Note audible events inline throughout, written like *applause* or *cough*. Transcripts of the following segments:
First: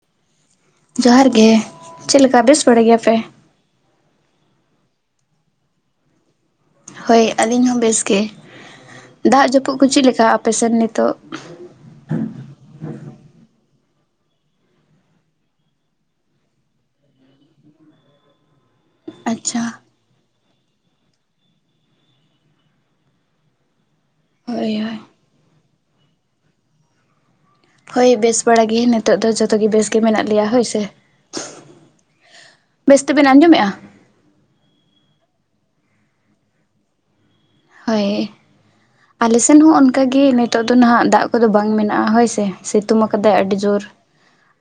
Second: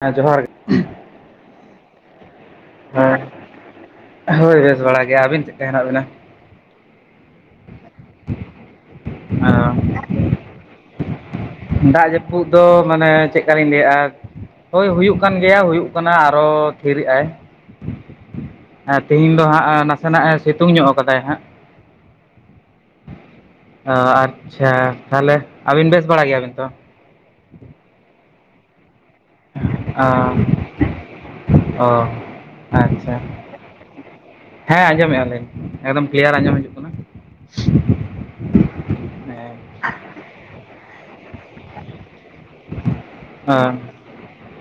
ᱟ ᱡᱚᱦᱟᱨ ᱜᱮ, ᱡᱚᱦᱟᱨ ᱜᱮ ᱪᱮᱫ ᱞᱮᱠᱟ ᱵᱮᱥ ᱵᱟᱲᱟ ᱜᱮᱭᱟᱯᱮ? ᱦᱮᱸ᱾ ᱦᱳᱭ ᱵᱮᱥ ᱵᱟᱲᱟ ᱜᱮᱭᱟ ᱵᱤᱱ, ᱪᱮᱫ ᱠᱟ ᱦᱮᱱᱟᱜ ᱵᱤᱱᱟ? ᱦᱳᱭ ᱟᱹᱞᱤᱧ ᱦᱚᱸ ᱵᱮᱥ ᱜᱮ, ᱫᱟᱜ ᱡᱟᱹᱯᱩᱜ ᱠᱚ ᱪᱮᱜ ᱞᱮᱠᱟ ᱟᱯᱮᱥᱮᱱ ᱱᱤᱛᱚᱜ? ᱫᱟᱜ ᱡᱟᱹᱯᱩᱫ ᱫᱚ ᱢᱟᱱᱮ ᱪᱮᱫ ᱠᱟ ᱞᱤᱧ ᱞᱟᱹᱭᱼᱟ, ᱦᱳᱭ ᱦᱩᱭᱩᱜ ᱠᱟᱱ ᱜᱮᱭᱟ, ᱦᱩᱭᱩᱜ ᱠᱟᱱᱟ ᱟᱨᱚ ᱛᱷᱤᱨᱮ ᱟᱭ᱾ ᱟᱸ ᱛᱮᱦᱤᱧ ᱫᱚ ᱟᱪᱪᱷᱟ ᱦᱟᱸᱜ ᱟᱸ ᱠᱷᱚᱱᱟᱜ ᱮ ᱥᱤᱛᱩᱝ ᱧᱚᱜ ᱟᱠᱟᱫᱟᱭ ᱦᱟᱸᱜ ᱚᱸ ᱟᱨ ᱦᱳᱭ ᱟᱪᱪᱷᱟ ᱦᱳᱭ ᱛᱟᱦᱮᱞᱮ ᱟᱹᱵᱤᱱ ᱵᱮᱥ ᱵᱟᱲᱟ ᱜᱮᱭᱟ ᱵᱤᱱ ᱛᱚ? ᱦᱳᱭ ᱵᱮᱥ ᱵᱟᱲᱟ ᱜᱮ ᱱᱮᱛ- ᱛᱚᱜ ᱫᱚ ᱡᱚᱛᱚ ᱜᱮ ᱵᱮᱥ ᱜᱮ ᱢᱮᱱᱟᱜ ᱞᱮᱭᱟ ᱦᱳᱭ ᱥᱮ, ᱚ ᱵᱮᱥ ᱟᱪᱪᱷᱟ ᱛᱮᱵᱮᱱ ᱟᱸᱡᱚᱢᱮᱜᱼᱟ? ᱦᱮᱸ ᱟᱸᱡᱚᱢᱮᱜᱼᱟ ᱞᱤᱧ ᱮᱠᱫᱚᱢ ᱠᱤᱞᱤᱭᱟᱨ ᱟᱸᱡᱚᱢ ᱦᱤᱡᱩᱜ ᱠᱟᱱ- ᱦᱳᱭ ᱟᱞᱮᱥᱮᱱ ᱦᱚᱸ ᱚᱱᱠᱟ ᱜᱮ ᱱᱮᱛᱚᱜ ᱫᱚ ᱱᱷᱟᱸᱜ ᱫᱟᱜ ᱠᱚᱫᱚ ᱵᱟᱝ ᱢᱮᱱᱟᱜᱼᱟ ᱦᱳᱭ ᱥᱮ᱾ ᱥᱤᱛᱩᱢ ᱟᱠᱟᱫᱟᱭ ᱟᱹᱰᱤ ᱦᱮᱸ ᱡᱩᱨ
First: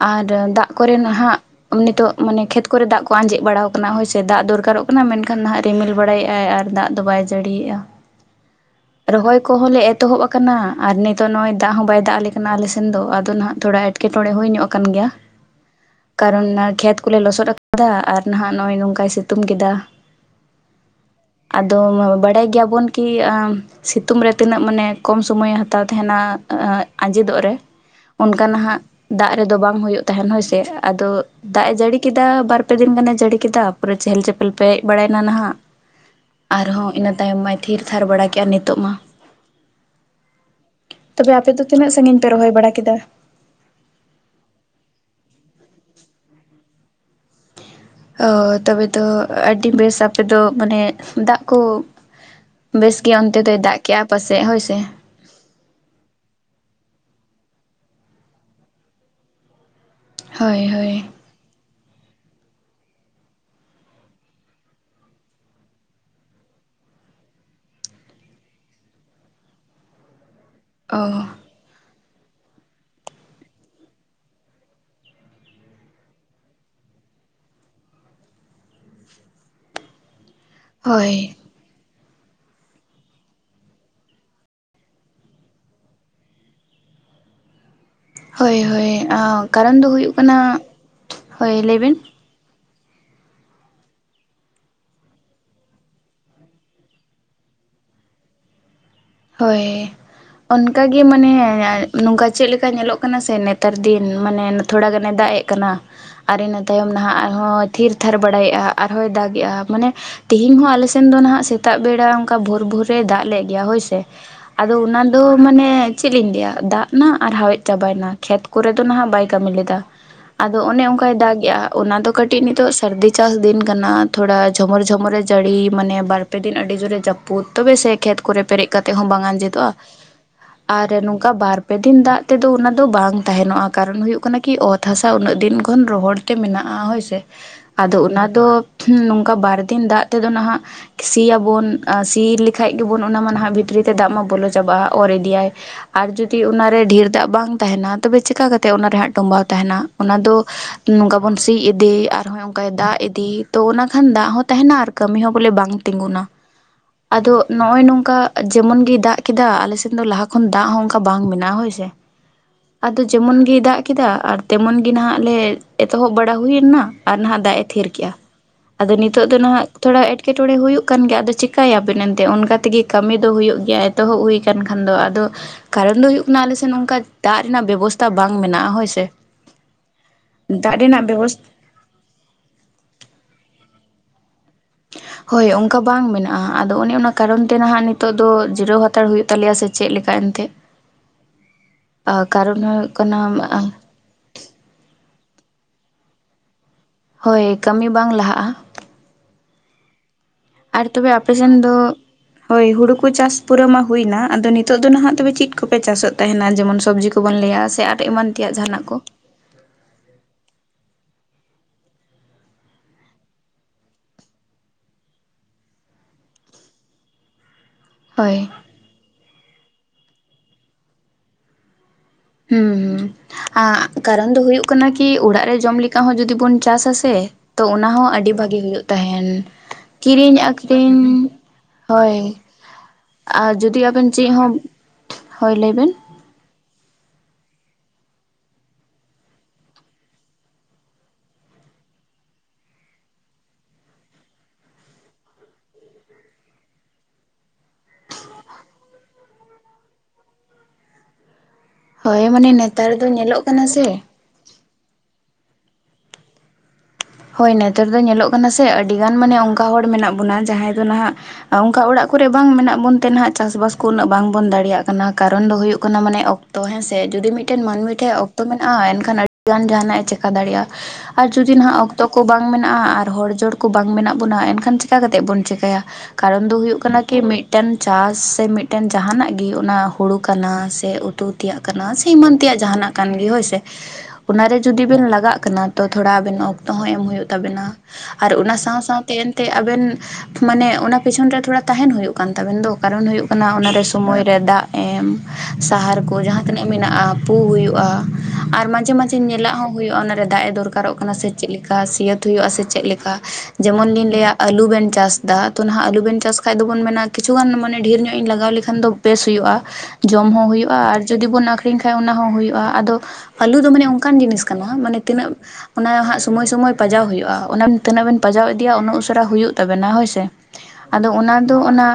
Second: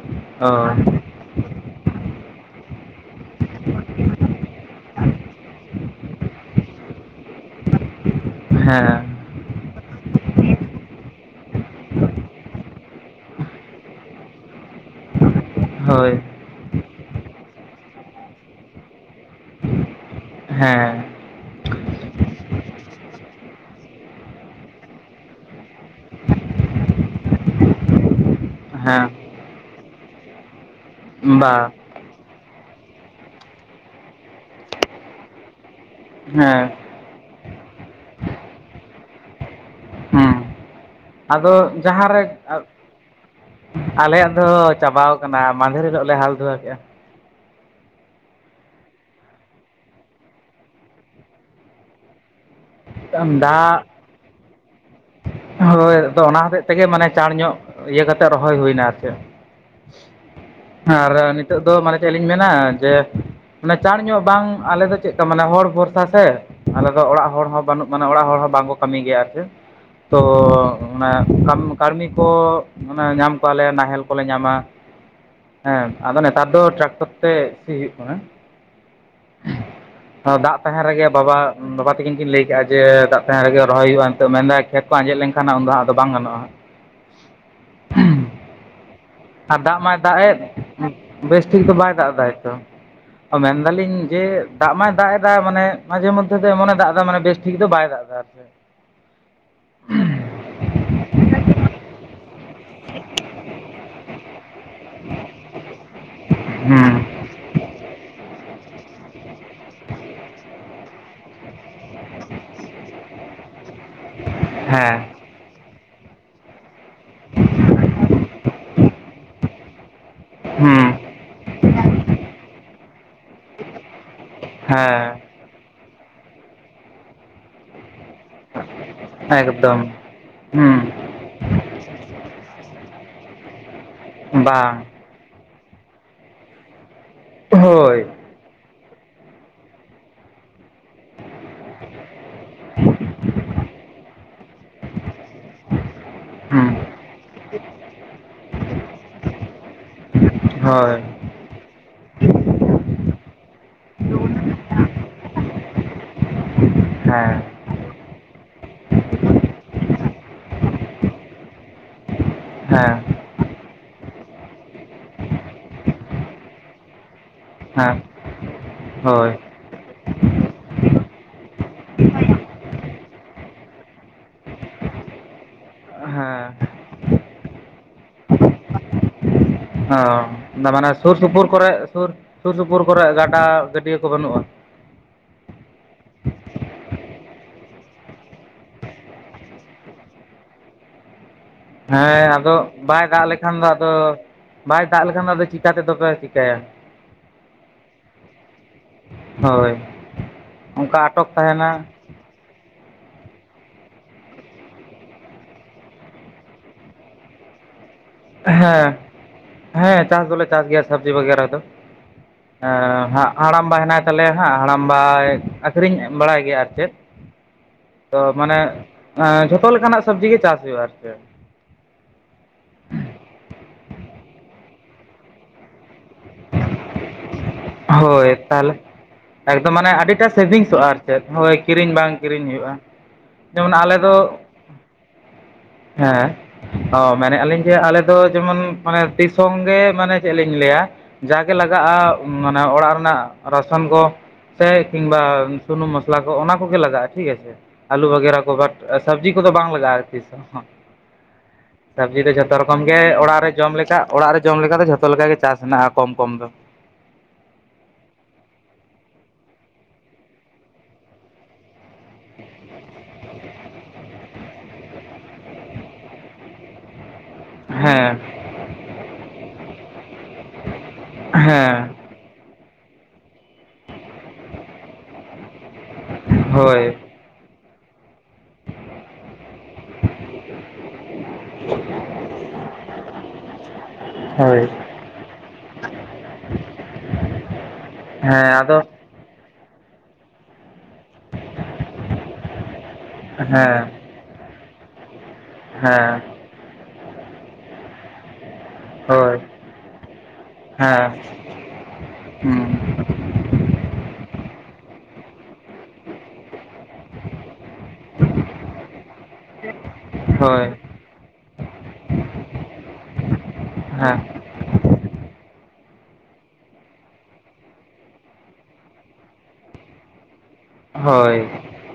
ᱟᱨ ᱚ ᱫᱟᱜ ᱠᱚᱨᱮ ᱱᱟᱦᱟᱸᱜ ᱱᱤᱛᱚᱜ ᱢᱟᱱᱮ ᱠᱷᱮᱛ ᱠᱚᱨᱮ ᱫᱟᱜ ᱠᱚ ᱟᱸᱡᱮᱜ ᱵᱟᱲᱟᱣᱟᱠᱟᱱᱟ ᱦᱳᱭ ᱥᱮ, ᱫᱟᱜ ᱫᱚᱨᱠᱟᱨᱚᱜ ᱠᱟᱱᱟ ᱢᱮᱱᱠᱷᱟᱱ ᱱᱷᱟᱜ ᱨᱤᱢᱤᱞ ᱵᱟᱲᱟᱭᱮᱜᱼᱟᱭ ᱟᱨ ᱫᱟᱜ ᱫᱚ ᱵᱟᱭ ᱡᱟᱹᱲᱤᱭᱮᱜᱼᱟ᱾ ᱦᱮᱸ, ᱨᱚᱦᱚᱭ ᱠᱚᱦᱚ ᱞᱮ ᱮᱛᱚᱦᱚᱵ ᱟᱠᱟᱱᱟ ᱟᱨ ᱱᱤᱛᱚᱜ ᱱᱚᱜᱼᱚᱭ ᱫᱟᱜ ᱦᱚᱸ ᱵᱟᱭ ᱫᱟᱜ ᱟᱞᱮ ᱠᱟᱱᱟ ᱟᱞᱮᱥᱮᱱ ᱫᱚ ᱟᱫᱚ ᱱᱷᱟᱜ ᱛᱷᱚᱲᱟ ᱮᱴ- ᱠᱮ ᱴᱚᱬᱮ ᱦᱩᱭ ᱧᱚᱜ ᱟᱠᱟᱱ ᱜᱮᱭᱟ, *unintelligible* ᱦᱳᱭ ᱟᱫᱚ ᱚᱱᱟ ᱠᱷᱮᱛ ᱠᱚᱞᱮ ᱞᱚᱥᱚᱫ ᱟᱠᱟᱫᱟ ᱟᱨ ᱱᱟᱦᱟᱸᱜ ᱱᱚᱜᱼᱚᱭ ᱱᱚᱝᱠᱟ ᱥᱤᱛ- ᱛᱩᱢ ᱠᱮᱫᱟ, ᱦᱮᱸ ᱟᱫᱚᱻᱢ ᱵᱟᱲᱟᱭ ᱜᱮᱭᱟ ᱵᱚᱱ ᱠᱤ ᱟᱸᱢ ᱥᱤᱛᱩᱝ ᱨᱮ ᱛᱤᱱᱟᱹᱜ ᱢᱟᱱᱮ ᱠᱚᱢ ᱥᱚᱢᱚᱭᱮ ᱦᱟᱛᱟᱣ ᱛᱟᱦᱮᱸᱱᱟ, ᱟᱸ ᱟᱸᱡᱮᱫᱚᱜ ᱨᱮ, *inaudible* ᱚᱱᱠᱟ ᱱᱟᱦᱟᱸᱜ ᱦᱮᱸ ᱫᱟᱜ ᱨᱮᱫᱚ ᱵᱟᱝ ᱦᱩᱭᱩᱜ ᱛᱟᱦᱮᱸᱱ ᱦᱳᱭ ᱥᱮ, ᱟᱫᱚ ᱵᱟ ᱫᱟᱜ ᱮ ᱡᱟᱹᱲᱤ ᱠᱮᱫᱟ ᱵᱟᱨ ᱯᱮ ᱫᱤᱱ ᱜᱟᱱᱮ ᱡᱟᱹᱲᱤ ᱠᱮᱫᱟ, ᱯᱩᱨᱟᱹ ᱪᱮᱦᱮᱞ ᱪᱮᱯᱮᱞ ᱯᱮᱨᱮᱡ ᱵᱟᱲᱟᱭᱮᱱᱟ ᱱᱷᱟᱸᱜ ᱦᱮᱸ ᱟᱨᱦᱚᱸ ᱤᱱᱟᱹ ᱛᱟᱭᱚᱢ ᱢᱟᱭ ᱰᱷᱤᱨ ᱛᱷᱟᱨ ᱵᱟᱲᱟ ᱠᱮᱜᱼᱟ ᱱᱤᱛᱚᱜ ᱢᱟ᱾ ᱦᱩᱸ ᱛᱚᱵᱮ ᱟᱯᱮ ᱫᱚ ᱟᱫᱚ ᱛᱤᱱᱟᱹᱜ ᱥᱟᱺᱜᱤᱧ ᱯᱮ ᱨᱚᱦᱚᱭ ᱵᱟᱲᱟ ᱠᱮᱫᱟ? ᱟᱞᱦᱮᱭᱟᱜ ᱫᱚ ᱪᱟᱵᱟᱣᱟᱠᱟᱱᱟ ᱢᱟᱸᱫᱷᱮᱨ ᱦᱤᱞᱳᱜ ᱞᱮ ᱦᱟᱞ ᱫᱷᱚᱦᱟᱣ ᱠᱮᱜᱼᱟ᱾ ᱚ ᱛᱚᱵᱮ ᱛᱚ ᱟᱹᱰᱤ ᱵᱮᱥ ᱟᱯᱮ ᱫᱚ ᱢᱟᱱᱮ ᱫᱟᱜ ᱠᱚ ᱵᱮᱥ ᱜᱮᱭᱟ ᱚᱱᱛᱮ ᱫᱚᱭ ᱫᱟᱜ ᱠᱮᱜᱼᱟ ᱯᱟᱥᱮᱜ ᱦᱳᱭ ᱥᱮ᱾ ᱦᱳᱭ ᱟᱫᱚ ᱚᱱᱟ ᱦᱚᱛᱮᱜ ᱛᱮᱜᱮ ᱢᱟᱱᱮ ᱪᱟᱬ ᱧᱚᱜ ᱤᱭᱟᱹ ᱠᱟᱛᱮᱫ ᱨᱚᱦᱚᱭ ᱦᱩᱭ ᱮᱱᱟ ᱟᱨ ᱪᱮᱫ? ᱦᱳᱭ ᱦᱳᱭ ᱟᱨ ᱱᱤᱛᱚᱜ ᱫᱚ ᱢᱟᱱᱮ ᱪᱮᱫ ᱞᱤᱧ ᱢᱮᱱᱟ ᱡᱮ ᱢᱟᱱᱮ ᱪᱟᱬ ᱧᱚᱜ ᱵᱟᱝ ᱟᱞᱮ ᱫᱚ ᱪᱮᱜ ᱠᱟ ᱢᱟᱱᱮ ᱦᱚᱲ ᱵᱷᱚᱨᱥᱟ ᱥᱮ ᱟᱞᱮ ᱫᱚ ᱚᱲᱟᱜ ᱦᱚᱲ ᱦᱚᱸ ᱵᱟᱹᱱᱩᱜ ᱢᱟᱱᱮ ᱚᱲᱟᱜ ᱦᱚᱲ ᱦᱚᱸ ᱵᱟᱝ ᱠᱚ ᱠᱟᱹᱢᱤ ᱜᱮᱭᱟ ᱟᱨ ᱪᱮᱫ, ᱛᱚ ᱚ ᱚᱱᱟ ᱠᱟᱢ ᱠᱟᱹᱲᱢᱤ ᱠᱚᱻᱜ ᱢᱟᱱᱮ ᱧᱟᱢ ᱠᱚᱣᱟ ᱞᱮ ᱱᱟᱦᱮᱞ ᱠᱚᱞᱮ ᱧᱟᱢᱼᱟᱸ, ᱦᱮᱸ ᱟᱫᱚ ᱱᱮᱛᱟᱨ ᱫᱚ ᱴᱨᱟᱠᱴᱚᱨ ᱛᱮᱜ ᱥᱤ ᱦᱩᱭᱩᱜ ᱠᱟᱱᱟ᱾ *inaudible* ᱦᱚᱸ ᱫᱟᱜ ᱛᱟᱦᱮᱸᱱ ᱨᱮᱜᱮ ᱦᱳᱭ ᱵᱟᱵᱟ, ᱵᱟᱵᱟ ᱛᱤᱠᱤᱱ ᱠᱤᱱ ᱞᱟᱹᱭ ᱠᱮᱜᱼᱟ, ᱡᱮ ᱫᱟᱜ ᱛᱟᱦᱸᱮᱱ ᱨᱮᱜᱮ ᱨᱚᱦᱚᱭ ᱦᱩᱭᱩᱜᱼᱟ, ᱱᱤᱛᱚᱜ ᱢᱮᱱ ᱮᱫᱟᱭ ᱠᱷᱮᱛ ᱠᱚ ᱟᱸᱡᱮᱫ ᱞᱮᱱᱠᱷᱟᱱ ᱩᱱ ᱫᱚ ᱦᱟᱸᱜ ᱫᱚ ᱵᱟᱝ ᱜᱟᱱᱚᱜᱼᱟ ᱦᱟᱸᱜ ᱾ ᱦᱳᱭ ᱦᱳᱭ᱾ ᱟᱨ ᱫᱟᱜ ᱠᱟᱨᱚᱱ ᱫᱚ ᱢᱟᱭ ᱦᱩᱭᱩᱜ ᱫᱟᱜ ᱠᱟᱱᱟ ᱮᱫ, ᱵᱮᱥ ᱦᱳᱭ ᱴᱷᱤᱠ ᱫᱚ ᱞᱟᱹᱭ ᱵᱟᱭ ᱵᱤᱱ ᱫᱟᱜ ᱮᱫᱟᱭ ᱛᱚ᱾ ᱚ ᱢᱮᱱ ᱫᱟ ᱞᱤᱧ, ᱡᱮ ᱫᱟᱜ ᱢᱟᱭ ᱫᱟᱜ ᱮᱫᱟ ᱢᱟᱱᱮ ᱢᱟᱡᱷᱮ ᱢᱚᱫᱽ ᱫᱷᱮ ᱫᱚ ᱮᱢᱚᱱ ᱮ ᱫᱟᱜ ᱮᱫᱟ, ᱢᱟᱱᱮ ᱵᱮᱥᱴᱷᱤᱠ ᱫᱚ ᱵᱟᱭ ᱫᱟᱜ ᱮᱫᱟ ᱟᱨ ᱪᱮᱫ᱾ ᱦᱳᱭ ᱚᱱᱠᱟ ᱜᱮ ᱢᱟᱱᱮᱻᱮ ᱱᱚᱝᱠᱟ ᱪᱮᱫ ᱞᱮ- ᱠᱟ ᱧᱮᱞᱚᱜ ᱠᱟᱱᱟ ᱥᱮ, ᱱᱮᱛᱟᱨ ᱫᱤᱱ ᱢᱟᱱᱮᱻᱱ ᱛᱷᱚᱲᱟ ᱜᱟᱱ ᱮ ᱫᱟᱜ ᱮᱜ ᱠᱟᱱᱟ᱾ ᱟᱨ ᱤᱱᱟᱹ ᱦᱩᱸ ᱛᱟᱭᱚᱢ ᱱᱟᱦᱟᱜ ᱟᱨᱦᱚᱸ ᱛᱷᱤᱨ ᱛᱷᱷᱟᱨ ᱵᱟᱲᱟᱭᱮᱫᱼᱟ ᱟᱨᱦᱚᱸᱭ ᱫᱟᱜ ᱮᱼᱟ ᱢᱟᱱᱮᱼᱼ ᱛᱮᱤᱦᱤᱧ ᱦᱚᱸ ᱟᱞᱮ ᱥᱮᱱ ᱫᱚ ᱱᱟᱦᱟᱜ ᱥᱮᱛᱟᱜ ᱵᱮᱲᱟ ᱚᱱᱠᱟ ᱵᱷᱳᱨ ᱵᱷᱳᱨ ᱮ ᱫᱟᱜ ᱞᱮᱫᱜ ᱜᱮᱭᱟ ᱦᱳᱭᱥᱮ᱾ ᱟᱫᱚ ᱦᱮᱸ ᱚᱱᱟ ᱫᱚ ᱢᱟᱱᱮ ᱪᱮᱫ ᱞᱧ ᱞᱟᱹᱭᱟ ᱫᱟᱜᱼᱼ ᱱᱟ ᱟᱨᱦᱟᱣᱮᱫ ᱪᱟᱵᱟᱭᱮᱱᱟ ᱠᱷᱮᱛ ᱠᱚᱨᱮᱮᱫ ᱫᱚ ᱱᱟᱦᱟᱜ ᱵᱟᱭ ᱠᱟᱹᱢᱤ ᱞᱮᱫᱟ᱾ ᱟᱫᱚ ᱚᱱᱮ ᱦᱩᱸ ᱚᱱᱠᱟᱭ ᱫᱟᱜ ᱮᱮᱜᱼᱟ ᱚᱱᱟ ᱫᱚ ᱠᱟᱹᱴᱤᱡ ᱱᱤᱛᱳᱜ ᱥᱟᱹᱨᱫᱤ ᱪᱟᱥ ᱫᱤᱱ ᱠᱟᱱᱟ᱾ ᱛᱷᱚᱲᱟ ᱡᱷᱚᱢᱚᱨ ᱡᱷᱚᱢᱚᱨᱮ ᱦᱮᱸ ᱡᱟᱹᱲᱤ ᱢᱟᱱᱮ ᱵᱟᱨ ᱯᱮ ᱫᱤᱱ ᱟᱹᱰᱤ ᱡᱳᱨᱮ ᱡᱟᱹᱯᱩᱫ ᱛᱚᱵᱮ ᱥᱮ ᱠᱷᱮᱛ ᱠᱚᱨᱮ ᱯᱮᱨᱮᱡᱼᱼ ᱠᱟᱛᱮ ᱦᱚᱸ ᱵᱟᱝ ᱟᱸᱡᱮᱫᱚᱜᱼᱟ ᱮᱠᱫᱚᱢ ᱟᱨ ᱦᱩᱸ ᱱᱚᱝᱼᱼ ᱠᱟ ᱵᱟᱨ ᱯᱮ ᱫᱤᱱ ᱫᱟᱜ ᱛᱮᱫᱚ ᱚᱱᱟ ᱫᱚ ᱵᱟᱝ ᱛᱟᱦᱮᱱᱚᱜᱼᱟ ᱠᱟᱨᱚᱱ ᱦᱩᱭᱩᱜ ᱠᱟᱱᱟ ᱠᱤ ᱚᱛ ᱵᱟᱝ ᱦᱟᱥᱟᱼᱼ ᱩᱱᱟᱹᱜ ᱫᱤᱱ ᱠᱷᱚᱱ ᱨᱚᱦᱚᱲ ᱛᱮ ᱢᱮᱱᱟᱜᱼᱟ ᱦᱳᱭ ᱥᱮ ᱟᱫᱚ ᱦᱳᱭ ᱚᱱᱟᱼᱼ ᱫᱚ ᱱᱚᱝᱼᱠᱟ ᱵᱟᱨ ᱫᱤᱱ ᱫᱟᱜ ᱛᱮᱫᱚ ᱱᱟᱦᱟᱜ ᱥᱤᱭᱟᱵᱚᱱ ᱥᱤ ᱞᱮᱠᱷᱟᱡ ᱜᱮᱵᱚᱱ ᱚᱱᱟᱢᱟ ᱱᱟᱦᱟᱜ ᱵᱷᱤᱛᱨᱤ ᱛᱮ ᱫᱟᱜ ᱢᱟ ᱵᱚᱞᱚ ᱪᱟᱵᱟᱜᱼᱟ ᱚᱨ ᱤᱫᱤᱭᱟᱭ᱾ ᱟᱨ ᱡᱩᱫᱤ ᱦᱩᱸ ᱚᱱᱟᱨᱮ ᱰᱷᱮᱨ ᱫᱟᱜ ᱵᱟᱝ ᱛᱟᱦᱮᱱᱟ ᱛᱚᱵᱮ ᱪᱮᱠᱟ ᱠᱟᱛᱮ ᱚᱱᱟ ᱨᱮ ᱦᱟᱸᱜ ᱴᱚᱸᱵᱟᱣ ᱛᱟᱦᱮᱱᱟ ᱚᱱᱟ ᱫᱚᱼᱼ ᱦᱚ ᱱᱚᱝᱼᱠᱟ ᱵᱚᱱ ᱥᱤᱭ ᱤᱫᱤ ᱟᱨᱦᱚᱸ ᱚᱱᱠᱟᱭ ᱫᱟᱜ ᱤᱫᱤ ᱛᱚ ᱚᱱᱟ ᱠᱷᱟᱱ ᱫᱟᱜ ᱦᱚᱸ ᱛᱟᱦᱮᱱᱟ ᱟᱨ ᱠᱟᱹᱢᱤ ᱦᱚᱸ ᱵᱚᱞᱮ ᱵᱟᱝ ᱛᱤᱸᱜᱩᱱᱟ᱾ ᱟᱫᱚ ᱦᱮᱸ ᱱᱚᱜᱼᱚᱭᱭ ᱱᱚᱝᱼᱠᱟ ᱡᱮᱢᱚᱱ ᱜᱮᱭ ᱫᱟᱜ ᱠᱮᱫᱟ ᱟᱞᱮᱥᱱ ᱫᱚ ᱞᱟᱦᱟ ᱠᱷᱚᱱ ᱫᱟᱜ ᱦᱚᱸ ᱚᱱᱠᱟ ᱵᱟᱝ ᱢᱮᱱᱟᱜᱼᱟ ᱦᱳᱭᱥᱮ᱾ ᱦᱮᱸ ᱟᱫᱚ ᱡᱮᱢᱚᱱ ᱜᱮᱭ ᱫᱟᱜ ᱠᱮᱫᱟᱼᱼ ᱛᱮᱢᱚᱱ ᱜᱮᱤ ᱱᱟᱦᱟᱜ ᱞᱮ ᱮᱛᱚᱦᱚᱵ ᱵᱟᱲᱟ ᱦᱩᱭᱱᱟ ᱟᱨ ᱱᱟᱦᱟᱜ ᱫᱟᱜᱼᱼ ᱛᱷᱤᱨ ᱦᱮᱸ ᱠᱮᱜᱼᱟ ᱟᱫᱚ ᱱᱤᱛᱚᱜᱜ ᱦᱳᱭ ᱫᱚ ᱱᱟᱦᱟᱜᱼᱼ ᱛᱷᱚᱲᱟ ᱮᱴᱠᱮᱴᱚᱬᱮ ᱦᱩᱭᱩᱜ ᱠᱟᱱ ᱜᱮᱭᱟ ᱟᱫᱚ ᱪᱮᱤᱠᱟᱹᱭᱟᱵᱱ ᱮᱱᱛᱮ ᱚᱱᱠᱟ ᱛᱮᱜᱮᱼᱼ ᱠᱟᱹᱢᱤ ᱫᱚ ᱦᱩᱭᱩᱜ ᱜᱮᱭᱟ ᱮᱛᱚᱦᱚᱵ ᱦᱩᱭ ᱟᱠᱟᱱ ᱠᱷᱟᱱ ᱫᱚ ᱟᱫᱚᱼᱼ ᱠᱟᱨᱚᱱ ᱫᱚ ᱦᱩᱭᱩᱜ ᱠᱟᱱᱟ ᱦᱮᱸ ᱟᱞᱮᱮᱥᱮᱫ ᱱᱚᱝᱠᱟ ᱫᱟᱜ ᱨᱮᱱᱟᱜ ᱵᱮᱵᱚᱥᱛᱷᱟ ᱵᱟᱝ ᱢᱮᱱᱟᱜᱼᱟ ᱦᱳᱭ ᱥᱮ ᱦ ᱫᱟᱜ ᱢᱟᱱᱮ ᱨᱮᱱᱟᱜ ᱥᱩᱨ ᱵᱮᱵᱚᱥ ᱥᱩᱯᱩᱨ ᱠᱚᱨᱮ ᱥᱩᱨ ᱥᱩᱯᱩᱨ ᱠᱚᱨᱮ ᱜᱟᱰᱟ ᱜᱟᱹᱰᱭᱟᱹ ᱠᱚ ᱵᱟᱹᱱᱩᱜᱼᱟ? ᱦᱳᱭ ᱚᱱᱠᱟ ᱵᱟᱝ ᱢᱮᱱᱟᱜᱼᱟ ᱟᱫᱚ ᱚᱱᱮ ᱚᱱᱟ ᱠᱟᱨᱚᱱ ᱛᱮ ᱱᱟᱦᱟᱜ ᱱᱤᱛᱚᱜ ᱫᱚ ᱡᱤᱨᱟᱹᱣ ᱦᱟᱛᱟᱲ ᱦᱩᱭᱩᱜ ᱛᱟᱞᱮᱭᱟ ᱥᱮᱼᱼ ᱪᱮᱫ ᱞᱮᱠᱟ ᱮᱱᱛᱮᱫ᱾ ᱦᱮᱸ ᱟᱫᱚ ᱦᱩᱭᱩᱜ ᱵᱟᱭ ᱫᱟᱜ ᱞᱮᱠᱷᱟᱱ ᱫᱚ ᱠᱟᱱᱟ ᱟᱫᱚᱼᱼ ᱵᱟᱭ ᱫᱟᱜ ᱞᱮᱠᱷᱟᱱ ᱫᱚ ᱟᱫᱚ ᱪᱤᱠᱟ ᱛᱮᱫᱚ ᱯᱮ ᱪᱤᱠᱟᱹᱭᱟ᱾ ᱦᱳᱭ ᱠᱟᱹᱢᱤ ᱵᱟᱝ ᱞᱟᱦᱟᱜᱼᱟ᱾ ᱦᱳᱭ ᱟᱨ ᱚᱱᱠᱟ ᱛᱚᱵᱮ ᱟᱴᱚᱠ ᱟᱯᱮ ᱥᱮᱱ ᱛᱟᱦᱮᱱᱟ ᱫᱚᱼᱼ ᱦᱳᱭ ᱦᱩᱲᱩ ᱠᱚ ᱪᱟᱥ ᱯᱩᱨᱟᱹ ᱢᱟ ᱦᱩᱭᱱᱟ ᱦᱳᱭ ᱦᱩᱲᱩ ᱠᱚ ᱪᱟᱥ ᱦᱩᱭ ᱱᱟ ᱟᱫᱚ ᱱᱤᱛᱚᱜ ᱫᱚ ᱱᱟᱦᱟᱜ ᱛᱚᱵᱮ ᱪᱮᱫ ᱠᱚᱯᱮ ᱪᱟᱥᱮᱫ ᱛ ᱛᱟᱦᱮᱱᱟ ᱡᱮᱢᱚᱱ ᱥᱚᱵᱡᱤ ᱠᱚᱼᱼ ᱵᱚᱱ ᱞᱟᱹᱭᱟ ᱥᱮ ᱟᱨ ᱮᱢᱟᱱᱼᱼ ᱦᱮᱸ ᱦᱮᱸ ᱪᱟᱥ ᱫᱚᱞᱮ ᱪᱟᱥ ᱜᱮᱭᱟ ᱥᱚᱵᱽᱡᱤ ᱵᱟᱟᱜᱨᱟ ᱫᱚᱼᱼ ᱦᱮᱸ ᱦᱟᱸᱜ ᱦᱟᱲᱟᱢᱵᱟ ᱦᱮᱱᱟᱭ ᱛᱟᱞᱮᱭᱟ ᱦᱟᱸᱜ, ᱦᱟᱲᱟᱢ ᱵᱟᱭ ᱟᱹᱠᱷᱨᱤᱧ ᱵᱟᱲᱟᱭ ᱜᱮᱭᱟ ᱟᱨ ᱪᱮᱫ᱾ ᱛᱚ ᱦᱳᱭ ᱢᱟᱱᱮ ᱦᱮᱸ ᱡᱷᱚᱛᱚ ᱞᱮᱠᱟᱱᱟᱜ ᱥᱚᱵᱡᱤ ᱜᱮ ᱪᱟᱥ ᱦᱩᱭᱩᱜᱼᱟ ᱟᱨᱠᱤ᱾ ᱦᱩᱸ ᱦᱩᱸ ᱟᱸᱜ ᱠᱟᱨᱚᱱ ᱫᱚ ᱦᱩᱭᱩᱜ ᱠᱟᱱᱟ ᱠᱤ ᱚᱲᱟᱜ ᱨᱮ ᱡᱚᱢ ᱞᱮᱠᱟ ᱦᱚᱸ ᱡᱩᱫᱤ ᱵᱚᱱ ᱪᱟᱥ ᱟᱥᱮ ᱛᱚ ᱚᱱᱟ ᱦᱚᱸ ᱟᱹᱰᱤ ᱦᱳᱭ ᱵᱷᱟᱜᱤ ᱛᱟᱦᱚᱞᱮ ᱦᱩᱭᱩᱜ ᱛᱟᱦᱮᱱ, ᱮᱠᱫᱚᱢ ᱢᱟᱱᱮ ᱟᱹᱰᱤᱴᱟ ᱠᱤᱨᱤᱧ ᱥᱮᱵᱷᱤᱝᱥᱚᱜᱼᱟ ᱟᱹᱠᱷᱨᱤᱧ ᱟᱨ ᱪᱮᱫ ᱦᱳᱭ ᱠᱤᱨᱤᱧ ᱵᱟᱝ ᱠᱤᱨᱤᱧ ᱦᱩᱭᱩᱜᱼᱟ᱾ ᱟᱨ ᱡᱮᱢᱚᱱ ᱡᱩᱫᱤ ᱟᱞᱮ ᱟᱵᱮᱱ ᱫᱚ ᱪᱮᱫ ᱦᱚᱸ, ᱦᱳᱭ ᱞᱟᱹᱭ ᱵᱮᱱ? ᱦᱚᱸ ᱢᱮᱱᱮᱫ ᱟᱹᱞᱤᱧ ᱡᱮ ᱟᱞᱮ ᱫᱚ ᱡᱮᱢᱚᱱ ᱢᱟᱱᱮ ᱛᱤᱥ ᱦᱚᱸᱜ ᱜᱮ ᱢᱟᱱᱮ ᱪᱮᱫ ᱞᱤᱧ ᱞᱟᱹᱭᱟ ᱡᱟ ᱜᱮ ᱞᱟᱜᱟᱜᱼᱟ ᱢᱟᱱᱮ ᱚᱲᱟᱜ ᱨᱮᱱᱟᱜ ᱨᱟᱥᱚᱱ ᱠᱚ᱾ ᱥᱮ ᱠᱤᱢᱵᱟ ᱥᱩᱱᱩᱢ ᱢᱚᱥᱞᱟ ᱠᱚ ᱚᱱᱟ ᱠᱚᱜᱮ ᱞᱟᱜᱟᱜᱼᱟ ᱴᱷᱤᱠ ᱟᱪᱷᱮ᱾ ᱟᱹᱞᱩ ᱵᱮᱜᱮᱨᱟ ᱠᱚ ᱵᱟᱴ ᱥᱟᱵᱽᱡᱤ ᱠᱚᱫᱚ ᱵᱟᱝ ᱞᱟᱜᱟᱜᱼᱟ ᱟᱨᱠᱤ, ᱦᱳᱭ ᱥᱚᱵᱽᱡᱤ ᱫᱚ ᱢᱟᱱᱮ ᱡᱷᱚᱛᱚ ᱨᱚᱠᱚᱢ ᱱᱮᱛᱟᱨ ᱜᱮ ᱫᱚ ᱧᱮᱞᱚᱜ ᱚᱲᱟᱜ ᱨᱮ ᱠᱟᱱᱟ ᱡᱚᱢ ᱥᱮ ᱞᱮᱠᱟ ᱚᱲᱟᱜ ᱨᱮ ᱡᱚᱢ ᱞᱮᱠᱟ ᱫᱚ ᱡᱷᱚᱛᱚ ᱞᱮᱠᱟᱜᱮ ᱪᱟᱥ ᱦᱮᱱᱟᱜ-ᱟ ᱠᱚᱢ ᱠᱚᱢ ᱫᱚ᱾ ᱦᱳᱭ ᱱᱮᱛᱟᱨ ᱫᱚ ᱧᱮᱞᱚᱜ ᱠᱟᱱᱟ ᱥᱮ ᱟᱹᱰᱤ ᱜᱟᱱ ᱢᱟᱱᱮ ᱚᱱᱠᱟ ᱦᱚᱲ ᱢᱮᱱᱟᱜ ᱵᱚᱱᱟ ᱡᱟᱦᱟᱸᱭ ᱫᱚ ᱱᱟᱦᱟᱜ ᱚᱝᱠᱟ ᱚᱲᱟᱜ ᱠᱚᱨᱮᱜ ᱵᱟᱝ ᱢᱮᱱᱟᱜ ᱵᱚᱱ ᱛᱮ ᱱᱟᱦᱟᱜ ᱪᱟᱥ ᱵᱟᱥ ᱠᱚ ᱩᱱᱟᱹᱜ ᱵᱟᱝ ᱵᱚᱱ ᱫᱟᱲᱮᱭᱟᱜ ᱠᱟᱱᱟ ᱠᱟᱨᱚᱱ ᱫᱚ ᱦᱩᱭᱩᱜ ᱠᱟᱱᱟ ᱢᱟᱱᱮ ᱚ ᱛᱚ ᱦᱮᱸ ᱥᱮ ᱡᱩᱫᱤ ᱢᱤᱫ ᱢᱤᱫ ᱴᱮᱱ ᱢᱟᱹᱱᱢᱤ ᱦᱮᱸ ᱴᱷᱮᱱ ᱚᱠᱛᱚ ᱢᱮᱱᱟᱜᱼᱟ ᱮᱱᱠᱷᱟᱱ ᱟᱹᱰᱤ ᱜᱟᱱ ᱡᱟᱦᱟᱱᱟᱜ ᱮ ᱪᱮᱠᱟ ᱫᱟᱲᱮᱭᱟᱜᱼᱟ, ᱟᱨ ᱡᱩᱫᱤ ᱱᱟᱦᱟᱜ ᱚᱠ ᱦᱮᱸ ᱫᱚ ᱠᱚ ᱵᱟᱝ ᱢᱮᱱᱟᱜᱼᱟ ᱟᱨ ᱦᱚᱲ ᱡᱳᱲ ᱠᱚ ᱵᱟᱝ ᱢᱮᱱᱟᱜ ᱵᱚᱱᱟ ᱮᱱᱠᱷᱟᱱ ᱪᱤᱠᱟ ᱠᱟᱛᱮ ᱵᱚᱱ ᱪᱮᱠᱟᱭᱟ ᱠᱟᱨᱚᱱ ᱫᱚ ᱦᱩᱭᱩᱜ ᱦᱳᱭ ᱠᱟᱱᱟ ᱠᱤ ᱢᱤᱫᱴᱮᱱ ᱪᱟᱥ ᱥᱮ ᱢᱤᱫ ᱢᱤᱫᱴᱮᱱ ᱡᱟᱦᱟᱱᱟᱜ ᱜᱮ ᱚᱱᱟ ᱦᱩᱲᱩ ᱠᱟᱱᱟ ᱥᱮ ᱩᱛᱩ ᱛᱮᱭᱟᱜ ᱠᱟᱱᱟ ᱥᱮ ᱮᱢᱟᱱ ᱛᱮᱭᱟᱜ ᱡᱟᱦᱟᱱᱟᱜ ᱠᱟᱱ ᱜᱮ ᱦᱳᱭ ᱥᱮ ᱚᱱᱟ ᱨᱮ ᱦᱳᱭ ᱡᱩᱫᱤ ᱵᱤᱱ ᱞᱟᱜᱟᱜ ᱠᱟᱱᱟ ᱛᱚ ᱛᱷᱚᱲᱟ ᱟᱵᱮᱱ ᱚᱯᱷᱼᱼ ᱦᱚᱸ ᱮᱢ ᱦᱩᱭᱩᱜ ᱛᱟᱵᱮᱱᱟ ᱟᱨ ᱦᱮᱸ ᱚᱱᱟ ᱥᱟᱶ ᱟᱫᱚ ᱥᱟᱶ ᱛᱮ ᱮᱱᱛᱮ ᱟᱵᱮᱱ ᱢᱟᱱᱮ ᱚᱱᱟ ᱯᱤᱪᱷᱚᱱ ᱨᱮ ᱛᱷᱚᱲᱟ ᱛᱟᱦᱮᱱ ᱦᱩᱭᱩᱜ ᱠᱟᱱ ᱛᱟᱵᱮᱱ ᱫᱚ᱾ ᱠᱟᱨᱚᱱ ᱦᱩᱭᱩᱜ ᱠᱟᱱᱟ ᱚᱱᱟ ᱨᱮ ᱦᱮᱸ ᱥᱚᱢᱚᱭ ᱨᱮ ᱫᱟᱜ ᱮᱢ ᱥᱟᱦᱟᱨ ᱠᱚ ᱦᱮᱸ ᱡᱟᱦᱟᱸ ᱛᱤᱱᱟᱹᱜ ᱢᱮᱱᱟᱜᱼᱟ ᱯᱩ ᱦᱩᱭᱩᱜᱼᱟ᱾ ᱟᱨ ᱢᱟᱡᱷᱮ ᱢᱟᱡᱷᱮ ᱦᱳᱭ ᱧᱮᱞᱟᱜ ᱦᱚᱸ ᱦᱩᱭᱩᱜᱼᱟ, ᱚᱱᱟ ᱨᱮ ᱫᱟᱜ ᱮ ᱫᱚᱨᱠᱟᱨᱚᱜ ᱦᱮᱸ ᱠᱟᱱᱟ ᱥᱮ ᱪᱮᱫ ᱞᱮᱠᱟ ᱥᱤᱭᱟᱹᱛ ᱦᱩᱭᱩᱜᱼᱟ ᱥᱮ ᱦᱩᱸ ᱪᱮᱫ᱾ *unintelligible* ᱡᱮᱢᱚᱱ ᱞᱤᱧ ᱞᱟᱹᱭᱟ ᱟᱹᱞᱩ ᱵᱮᱱ ᱪᱟᱥ ᱮᱫᱟ ᱛᱚ ᱱᱟᱜ ᱟᱹᱞᱩ ᱵᱮᱱ ᱪᱟᱥ ᱠᱷᱟᱡ ᱫᱚᱵᱚᱱ ᱢᱮᱱᱟ ᱠᱤᱪᱷᱟ ᱜᱟᱱ ᱰᱷᱮᱨ ᱧᱚᱜ ᱧᱚᱜ ᱤᱧ ᱞᱟᱜᱟᱣ ᱞᱮᱠᱷᱟᱱ ᱫᱚ ᱵᱮᱥ ᱦᱩᱭᱩᱜᱼᱟ᱾ ᱡᱚᱢ ᱦᱚᱸ ᱦᱳᱭ ᱦᱩᱭᱩᱜᱼᱟ ᱟᱨ ᱡᱩᱫᱤ ᱵᱚᱱ ᱟᱠᱷᱨᱤᱧ ᱠᱷᱟᱡ ᱚᱱᱟ ᱦᱚᱸ ᱦᱩᱭᱩᱜᱼᱟ᱾ ᱟᱫᱚ ᱟᱹᱞᱩ ᱫᱚ ᱢᱟᱱᱮ ᱦᱮᱸ ᱚᱱᱠᱟᱱ ᱡᱤᱱᱤᱥᱼᱼ ᱠᱟᱱᱟ ᱢᱟᱱᱮ ᱛᱤᱱᱟᱹᱜ *unintelligible* ᱥᱚᱢᱚᱭ ᱥᱚᱢᱚᱭ ᱯᱟᱡᱟᱣ ᱦᱩᱭᱩᱜᱼᱟ, ᱚᱱᱟ ᱛᱤᱱᱟᱹᱜ ᱵᱮᱱ ᱯᱟᱡᱟᱣ ᱤᱫᱤᱭᱟ ᱩᱱᱟᱹᱜ ᱩᱥᱟᱨᱟ ᱦᱩᱭᱩᱜ ᱛᱟᱵᱮᱱᱟ ᱦᱳᱭ ᱥᱮ ᱟᱫᱚ ᱚᱱᱟ ᱦᱳᱭ ᱫᱚ ᱚᱱᱟ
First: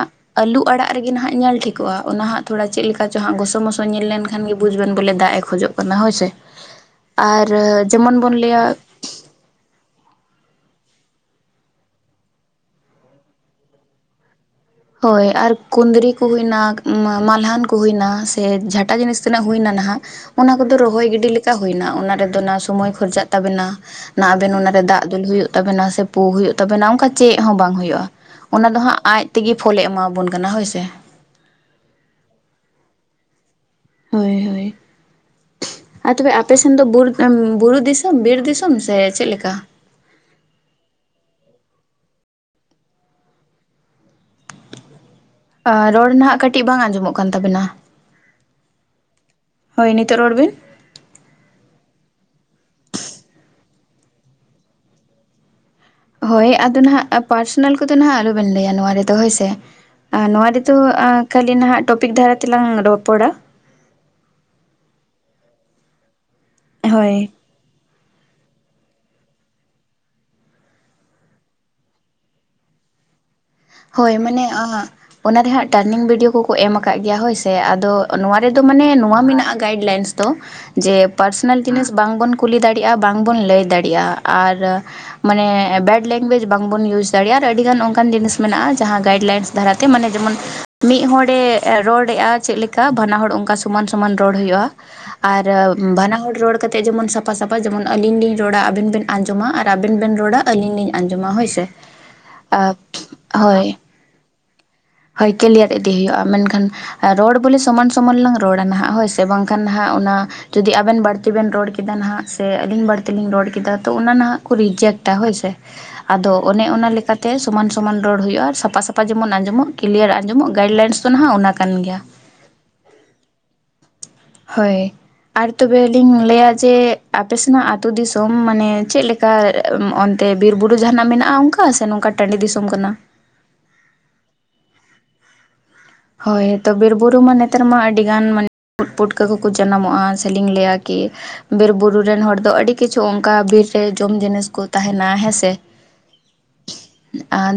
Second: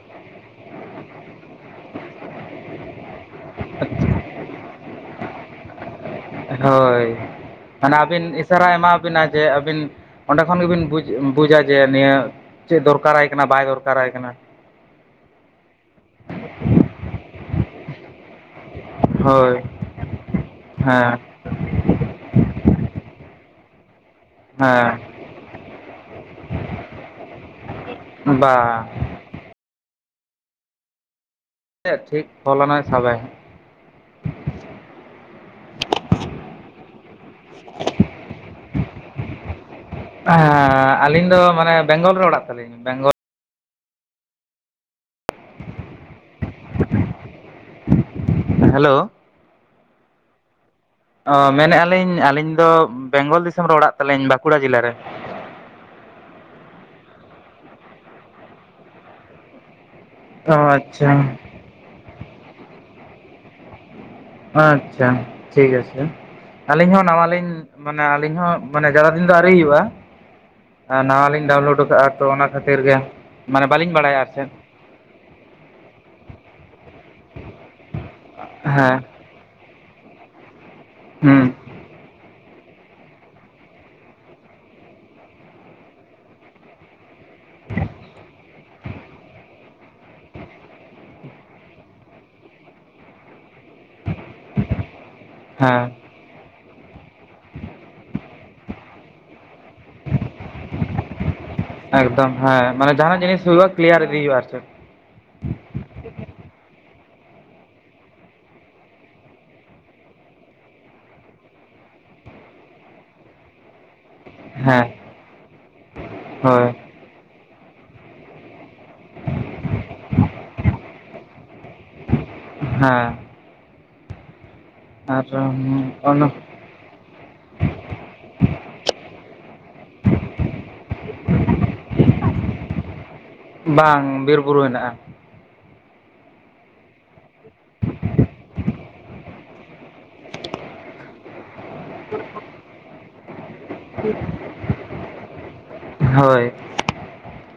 ᱟᱹᱞᱩ ᱟᱲᱟᱜ ᱨᱮᱜᱮ ᱱᱟᱜ ᱧᱮᱞ ᱴᱷᱤᱠᱼᱼ *unintelligible* ᱚᱱᱟ ᱦᱟᱸᱜ ᱛᱷᱚᱲᱟ ᱪᱮᱫ ᱞᱮᱠᱟ ᱪᱚ ᱦᱟᱸᱜ ᱜᱚᱥᱚᱢᱚᱥᱚ ᱧᱮᱞ ᱞᱮᱱ ᱠᱷᱟᱱ ᱜᱮ ᱵᱩᱡᱽ ᱵᱮᱱ ᱵᱚᱞᱮ ᱫᱟᱜ ᱮ ᱠᱷᱚᱡᱚᱜᱼᱼ ᱚᱱᱟ ᱦᱳᱭ ᱥᱮ ᱦᱳᱭ ᱟᱨ ᱡᱮᱢᱚᱱ ᱵᱚᱱ ᱞᱟᱹᱭᱟ᱾ ᱟᱵᱤᱱᱟᱜ ᱡᱮ ᱟᱵᱤᱱ ᱚᱸᱰᱮ ᱠᱷᱚᱱ ᱜᱮ ᱵᱤᱱ ᱵᱩᱡ ᱵᱩᱡᱟ ᱡᱮ ᱱᱤᱭᱟᱹ ᱪᱮᱫ ᱫᱚᱨᱠᱟᱨᱟᱭ ᱠᱟᱱᱟ ᱵᱟᱭ ᱫᱚᱨᱠᱟᱨᱟᱭ ᱠᱟᱱᱟ᱾ ᱦᱳᱭ ᱟᱨ ᱠᱩᱸᱫᱽᱨᱤ ᱠᱚ ᱦᱩᱭᱱᱟ, ᱢᱟᱞᱦᱟᱱ ᱠᱩ ᱦᱩᱭᱱᱟ ᱥᱮ ᱡᱷᱟᱴᱼᱼ ᱮᱴᱟᱜ ᱡᱤᱱᱤᱥ ᱛᱤᱱᱟᱹᱜ ᱦᱳᱭ ᱦᱩᱭ ᱮ ᱱᱟᱦᱟᱜ ᱚᱱᱟ, ᱠᱚᱫᱚ ᱨᱚᱦᱚᱭ ᱦᱮᱸ ᱜᱤᱰᱤᱼᱼ ᱪᱮᱠᱟ ᱦᱩᱭᱱᱟ᱾ ᱚᱱᱟ ᱨᱮᱫᱚ ᱚᱱᱟ ᱥᱚᱢᱚᱭ ᱠᱷᱚᱨᱪᱟᱜ ᱛᱟᱵᱮᱱᱟ᱾ ᱚᱱᱟ ᱟᱵᱮᱱ ᱚᱱᱟ ᱨᱮ ᱫᱟᱜ ᱦᱮᱸ ᱫᱩᱞ ᱦᱩᱭᱩᱜ ᱛᱟᱵᱮᱱᱟ ᱥᱮ ᱯᱳ ᱦᱩᱭᱩᱜ ᱛᱟᱵᱮᱱᱟ ᱚᱱᱠᱟ ᱪᱮᱫ ᱦᱚᱸ ᱵᱟᱝ ᱦᱩᱭᱩᱜᱼᱟ᱾ ᱚᱱᱟ ᱫᱚ ᱵᱟᱝ ᱦᱟᱸᱜ ᱟᱡ ᱛᱮᱜᱮ ᱯᱷᱳᱞᱮ ᱮᱢᱟᱵᱚᱱ ᱠᱟᱱᱟ ᱦᱳᱭ ᱥᱮ *unintelligible* ᱴᱷᱤᱠ ᱯᱷᱚᱞᱱᱟᱭ *unintelligible* ᱦᱳᱭ ᱦᱳᱭ ᱟᱨ ᱛᱚᱵᱮ ᱟᱯᱮ ᱥᱮᱱ ᱫᱚ *unintelligible* ᱵᱩᱨᱩ ᱫᱤᱥᱚᱢ ᱵᱤᱨ ᱫᱤᱥᱚᱢ ᱥᱮ ᱪᱮᱫ ᱞᱮᱠᱟ? ᱮᱸᱻ ᱟᱹᱞᱤᱧ ᱫᱚ ᱢᱟᱱᱮ ᱵᱮᱝᱜᱚᱞ ᱨᱮ ᱚᱲᱟᱜ ᱛᱟᱹᱞᱤᱧ ᱵᱮᱝᱜᱚᱞᱼᱼ ᱟᱸ ᱨᱚᱲ ᱱᱟᱦᱟᱜ ᱠᱟᱹᱴᱤᱡ ᱵᱟᱝ ᱟᱸᱡᱚᱢᱚᱜ ᱠᱟᱱ ᱛᱟᱵᱮᱱᱟ? ᱦᱮᱞᱳ ᱦᱳᱭ ᱱᱤᱛᱚᱜ ᱨᱚᱲ ᱵᱤᱱ᱾ ᱚ ᱢᱮᱱᱮᱫ ᱟᱹᱞᱤᱧ ᱟᱹᱞᱤᱧ ᱫᱚ ᱵᱮᱝᱜᱚᱞ ᱫᱤᱥᱚᱢ ᱨᱮ ᱚᱲᱟᱜ ᱛᱟᱹᱞᱤᱧ ᱵᱟᱸᱠᱩᱲᱟ ᱡᱮᱞᱟ ᱨᱮ᱾ ᱦᱳᱭ ᱟᱫᱚ ᱱᱟᱦᱟᱜ ᱯᱟᱨᱥᱚᱱᱟᱞ ᱠᱚᱫᱚ ᱱᱟᱦᱟᱜ ᱟᱞᱚ ᱵᱮᱱ ᱞᱟᱹᱭᱟ ᱱᱚᱣᱟ ᱨᱮ ᱫᱚ ᱦᱳᱭ ᱥᱮ᱾ ᱱᱚᱣᱟ ᱚ ᱨᱮ ᱫᱚ ᱟᱸ ᱟᱪᱪᱷᱟ ᱠᱷᱟᱹᱞᱤ ᱱᱟᱦᱟᱜ ᱴᱚᱯᱤᱠ ᱫᱷᱟᱨᱟ ᱛᱮᱞᱟᱝ ᱨᱚᱯᱚᱲᱟ᱾ ᱟᱪᱪᱷᱟ ᱴᱷᱤᱠ ᱟᱪᱪᱷᱮ ᱟᱹᱞᱤᱧ ᱦᱚᱸ ᱱᱟᱣᱟ ᱦᱳᱭ ᱞᱤᱧᱼᱼ ᱢᱟᱱᱮ ᱟᱹᱞᱤᱧ ᱦᱚᱸ ᱢᱟᱱᱮ ᱡᱟᱫᱟ ᱫᱤᱱ ᱫᱚ ᱟᱹᱣᱨᱤ ᱦᱩᱭᱩᱜᱼᱟ᱾ ᱦᱮᱸ ᱱᱟᱣᱟ ᱞᱤᱧ ᱰᱟᱣᱩᱱᱞᱳᱰ ᱟᱠᱟᱜᱼᱟ ᱛᱚ ᱚᱱᱟ ᱠᱷᱟᱹᱛᱤᱨ ᱜᱮᱼᱼ ᱦᱳᱭ ᱢᱟᱱᱮ *unintelligible* ᱚᱱᱟ ᱨᱮ ᱦᱟᱸᱜ ᱴᱟᱨᱱᱤᱝ ᱵᱷᱤᱰᱭᱳ ᱠᱚᱠᱚ ᱮᱢ ᱟᱠᱟᱫ ᱜᱮᱭᱟ ᱦᱳᱭ ᱥᱮ᱾ ᱟᱫᱚ ᱱᱚᱣᱟ ᱨᱮᱫᱚ ᱢᱟᱱᱮ ᱦᱮᱸ ᱱᱚᱣᱟ ᱢᱮᱱᱟᱜᱼᱟ ᱜᱟᱭᱤᱥᱰ ᱞᱟᱭᱤᱱ ᱫᱚ ᱡᱮ ᱦᱩᱸ ᱯᱟᱨᱥᱚᱱᱟᱞᱼᱼ ᱡᱤᱱᱤᱥ ᱵᱟᱝ ᱵᱚᱱ ᱠᱩᱞᱤ ᱫᱟᱲᱮᱭᱟᱜᱼᱟ, ᱵᱟᱝ ᱵᱚᱱ ᱞᱟᱹᱭ ᱫᱟᱲᱮᱭᱟᱜᱼᱟ ᱟᱨ ᱢᱟᱱᱮ ᱵᱮᱰ ᱞᱮᱝᱜᱩᱭᱮᱡ ᱵᱟᱝ ᱵᱚᱱ ᱤᱭᱩᱡᱽ ᱫᱟᱲᱮᱭᱟᱜᱼᱟ ᱟᱨ ᱟᱹᱰᱤ ᱜᱟᱱ ᱚᱱᱠᱟᱱ ᱡᱤᱱᱤᱥᱼᱼ ᱢᱮᱱᱟᱜᱼᱟ, ᱡᱟᱦᱟᱸ ᱜᱟᱭᱤᱰ ᱞᱟᱭᱤᱱᱥ ᱫᱷᱟᱨᱟᱛᱮ ᱢᱟᱱᱮ ᱡᱮᱢᱚᱱ ᱢᱤᱫ ᱦᱚᱲᱮ ᱨᱚᱲᱮᱜᱼᱟ ᱪᱮᱫ ᱞᱮᱼᱼ ᱪᱮ ᱞᱮᱠᱟ ᱵᱟᱱᱟ ᱦᱚᱲ ᱚᱱᱠᱟ ᱥᱚᱢᱟᱱ ᱥᱚᱢᱟᱱ ᱨᱚᱲ ᱦᱩᱭᱩᱜᱼᱟ ᱾ *inaudible* ᱟᱨ ᱦᱮᱸ ᱵᱟᱱᱟ ᱦᱚᱲ ᱨᱚᱲ ᱠᱟᱛᱮ ᱡᱮᱢᱚᱱ ᱥᱟᱯᱷᱟ ᱥᱟᱯᱷᱟ ᱡᱮᱢᱚᱱ ᱟᱹᱞᱤᱧ ᱞᱤᱧᱼᱼ ᱨᱚᱲᱟ ᱟᱵᱤᱱ ᱵᱮᱱ ᱟᱸᱡᱚᱢᱟ ᱟᱨ ᱟᱵᱮᱱ ᱵᱮᱱ ᱨᱚᱲᱟ ᱟᱹᱞᱤᱧ ᱞᱤᱧ ᱟᱸᱡᱚᱢᱟ ᱦᱚᱭ ᱥᱮ ᱾ ᱨᱚᱲ ᱠᱤᱞᱤᱭᱟᱨ ᱤᱫᱤ ᱦᱩᱭᱩᱜᱼᱟ ᱟᱨ ᱪᱮᱫ ᱾ ᱦᱟᱞ ᱪᱟᱞᱤᱭᱟᱱ ᱤᱫᱤ ᱦᱩᱭᱩᱜᱼᱟ ᱢᱮᱱᱠᱷᱟᱱᱼᱼ ᱨᱚᱲ ᱵᱚᱞᱮ ᱥᱚᱢᱟᱱ ᱥᱚᱢᱟᱱ ᱞᱟᱝ ᱨᱚᱲᱟ ᱱᱟᱜ ᱦᱳᱭ ᱥᱮ, ᱵᱟᱝᱠᱷᱟᱱ ᱦᱟᱜ ᱚᱱᱟᱼᱼ ᱡᱩᱫᱤ ᱟᱵᱮᱱ ᱵᱟᱹᱲᱛᱤ ᱵᱮᱱ ᱨᱚᱲ ᱠᱮᱫᱟ ᱱᱟᱜ ᱥᱮ ᱟᱹᱞᱤᱧ ᱵᱟᱹᱲᱛᱤ ᱞᱤᱧ ᱨᱚᱲ ᱠᱮᱫᱟ ᱛᱚ, ᱚᱱᱟ ᱱᱟᱜᱼᱼ ᱠᱚ ᱦᱮᱸ ᱨᱤᱡᱮᱠᱴᱟ ᱦᱳᱭ ᱥᱮ ᱾ ᱟᱫᱚ ᱚᱱᱮ ᱦᱳᱭ ᱚᱱᱟ ᱞᱮᱠᱟᱛᱮᱼᱼ ᱛᱮ ᱥᱚᱢᱟᱱ ᱥᱚᱢᱟᱱ ᱨᱚᱲ ᱦᱩᱭᱩᱜᱼᱟ, ᱟᱨ ᱥᱟᱯᱷᱟ ᱥᱟᱯᱷᱟ ᱡᱮᱢᱚᱱ ᱟᱸᱡᱚᱢᱚᱜ ᱠᱤᱞᱤᱭᱟᱨ ᱟᱸᱡᱚᱢᱚᱜ ᱜᱟᱭᱤᱞᱟᱭᱤᱱᱥ ᱫᱚ ᱱᱟᱜ ᱚᱱᱟ ᱠᱟᱱ ᱜᱮᱭᱟ ᱾ ᱦᱮᱸ ᱾ ᱦᱮᱸ ᱟᱨ ᱛᱚᱵᱮᱞᱤᱧ ᱚᱱᱟ ᱞᱟᱹᱭᱟᱼᱼ ᱡᱮ ᱟᱯᱮ ᱥᱮᱱᱟᱜ ᱟᱹᱛᱩ ᱫᱤᱥᱚᱢ ᱢᱟᱱᱮ ᱪᱮᱫ ᱞᱮᱠᱟ ᱚᱱᱛᱮ ᱵᱤᱨ ᱵᱩᱨᱩ ᱡᱟᱦᱟ ᱱᱟᱜ ᱢᱮᱱᱟᱜᱼᱟ ᱚᱱᱠᱟ? ᱵᱟᱝᱟ ᱥᱮ ᱱᱚᱝᱠᱟ ᱴᱟᱺᱰᱤ ᱫᱤᱥᱚᱢ ᱠᱟᱱᱟ ᱾ ᱵᱟᱝ, ᱵᱤᱨ ᱵᱩᱨᱩ ᱦᱮᱱᱟᱜᱼᱟ ᱾ ᱦᱚᱭ ᱛᱚ, ᱵᱤᱨ ᱵᱩᱨᱩ ᱢᱟ ᱱᱚᱛᱮ ᱨᱮᱢᱟ ᱟᱹᱰᱤ ᱜᱟᱱ ᱢᱟᱱᱮ ᱾ ᱩᱫ ᱯᱩᱴᱠᱟᱹ ᱠᱚᱠᱚ ᱡᱟᱱᱟᱢᱚᱜᱼᱟ ᱥᱮᱞᱤᱧ ᱞᱟᱹᱭᱟ ᱠᱤᱼᱼ ᱵᱤᱨ ᱵᱩᱨᱩ ᱨᱮᱱ ᱦᱚᱲ ᱫᱚ ᱟᱹᱰᱤ ᱠᱤᱪᱷᱩ ᱚᱱᱠᱟ ᱵᱤᱨᱼᱼ ᱡᱚᱢ ᱡᱤᱱᱤᱥ ᱠᱚ ᱛᱟᱦᱮᱱᱟ ᱦᱮᱸ ᱥᱮ ᱾ ᱦᱳᱭ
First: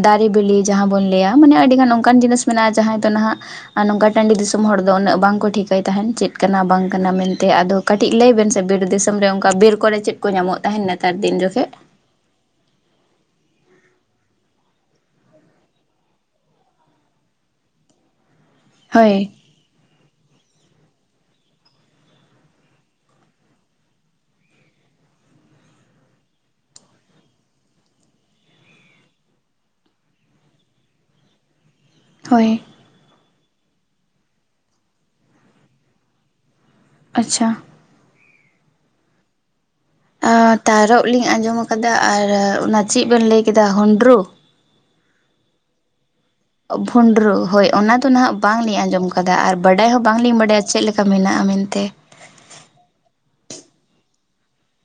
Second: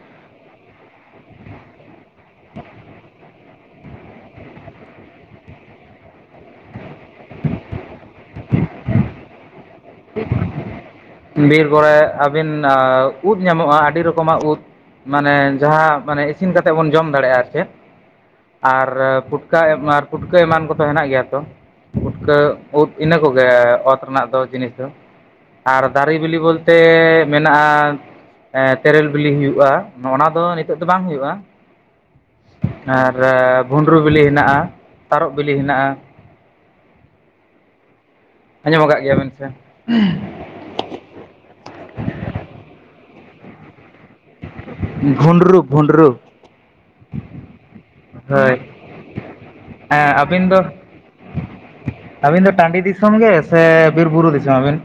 ᱫᱟᱨᱮ ᱵᱮᱞᱤ ᱡᱟᱦᱟᱸ ᱵᱚᱱ ᱞᱟᱹᱭᱟ, ᱢᱟᱱᱮ ᱟᱹᱰᱤ ᱜᱟᱱ ᱚᱱᱠᱟᱱ ᱡᱤᱱᱤᱥ ᱢᱮᱱᱟᱜᱼᱟ ᱡᱟᱦᱟᱸ ᱫᱚ ᱱᱟᱜᱼᱼ ᱟᱨ ᱱᱚᱝᱠᱟ ᱴᱟᱺᱰᱤ ᱫᱤᱥᱚᱢ ᱦᱚᱲ ᱫᱚ ᱩᱱᱟᱹᱜ ᱵᱟᱝᱠᱚ ᱴᱷᱤᱠᱟᱭ ᱛᱟᱦᱮᱱ ᱪᱮᱫ ᱠᱟᱱᱟ ᱵᱟᱝ ᱠᱟᱱᱟ ᱢᱮᱱᱛᱮ ᱟᱫᱚᱼᱼ ᱠᱟᱹᱴᱤᱡ ᱞᱟᱹᱭ ᱵᱮᱱ ᱥᱮ ᱵᱤᱨ ᱫᱤᱥᱚᱢ ᱨᱮ, ᱚᱱᱠᱟ ᱵᱤᱨ ᱠᱚᱨᱮ ᱪᱮᱫ ᱠᱚ ᱧᱟᱢᱚᱜ ᱛᱟᱦᱮᱱᱟ? ᱵᱤᱨ ᱠᱚᱨᱮ ᱟᱹᱵᱤᱱ ᱩᱫ ᱧᱟᱢᱚᱜᱼᱟ ᱟᱹᱰᱤ ᱨᱚᱠᱚᱢᱟᱜ ᱩᱫ ᱾ ᱢᱟᱱᱮ ᱡᱟᱦᱟᱸ ᱢᱟᱱᱮ ᱤᱥᱤᱱ ᱠᱟᱛᱮ ᱵᱚᱱ ᱡᱚᱢ ᱫᱟᱲᱮᱭᱟᱜᱼᱟ ᱟᱨ ᱪᱮᱫ ᱾ ᱟᱨᱼᱼ ᱦᱳᱭ ᱠᱟ ᱟᱨ ᱢᱟᱨ ᱯᱩᱴᱠᱟᱹ ᱮᱢᱟᱱ ᱠᱚᱫᱚ ᱦᱮᱱᱟᱜ ᱜᱮᱭᱟ ᱛᱚ ᱾ ᱯᱩᱴᱠᱟᱹ ᱩᱫ ᱤᱱᱟᱹ ᱠᱚᱜᱮ ᱚᱛ ᱨᱮᱱᱟᱜ ᱫᱚ ᱡᱤᱱᱤᱥ ᱫᱚ ᱟᱨᱼᱼ ᱫᱟᱨᱮ ᱵᱤᱞᱤ ᱵᱚᱞᱛᱮ ᱢᱮᱱᱟᱜᱼᱟᱼᱼ ᱛᱮᱨᱮᱞ ᱵᱤᱞᱤ ᱦᱩᱭᱩᱜᱼᱟ ᱱᱚᱜᱼᱚᱭ ᱱᱚᱣᱟ ᱫᱚ ᱱᱤᱛᱚᱜ ᱫᱚ ᱵᱟᱝ ᱦᱩᱭᱩᱜᱼᱟ ᱾ ᱦᱚᱭ ᱾ ᱟᱨ ᱵᱷᱩᱸᱰᱨᱩ ᱵᱤᱞᱤ ᱦᱮᱱᱟᱜᱼᱟ ᱛᱟᱨᱚᱵ ᱵᱤᱞᱤ ᱦᱮᱱᱟᱜᱼᱟ ᱾ ᱟᱪᱪᱷᱟ ᱾ ᱟᱸᱡᱚᱢ ᱟᱠᱟᱫ ᱜᱮᱭᱟᱵᱮᱱ ᱥᱮ ᱾ ᱛᱟᱨᱚᱵ ᱞᱤᱧ ᱟᱸᱡᱚᱢ ᱟᱠᱟᱫᱟ ᱟᱨ ᱚᱱᱟ ᱪᱮᱫ ᱵᱮᱱ ᱞᱟᱹᱭ ᱠᱮᱫᱟ ᱦᱩᱱᱰᱨᱩ ᱾ ᱵᱷᱩᱸᱰᱨᱩ ᱵᱷᱩᱸᱰᱨᱩ ᱾ ᱵᱷᱩᱸᱰᱨᱩ, ᱦᱚᱭ ᱚᱱᱟᱫᱚ ᱱᱟᱜ ᱵᱟᱝᱞᱤᱧ ᱟᱸᱡᱚᱢ ᱠᱟᱫᱟ ᱟᱨ ᱵᱟᱰᱟᱭ ᱦᱮᱸ ᱦᱚᱸ ᱵᱟᱝᱞᱤᱧ ᱵᱟᱰᱟᱭᱟ ᱪᱮᱫᱞ ᱞᱮᱠᱟ ᱢᱮᱱᱟᱜᱼᱟ ᱢᱮᱱᱛᱮ ᱾ ᱟᱵᱤᱱ ᱫᱚ ᱴᱟᱺᱰᱤ ᱫᱤᱥᱚᱢ ᱜᱮ ᱥᱮ ᱵᱤᱨ ᱵᱩᱨᱩ ᱫᱤᱥᱚᱢ ᱟᱵᱤᱱ?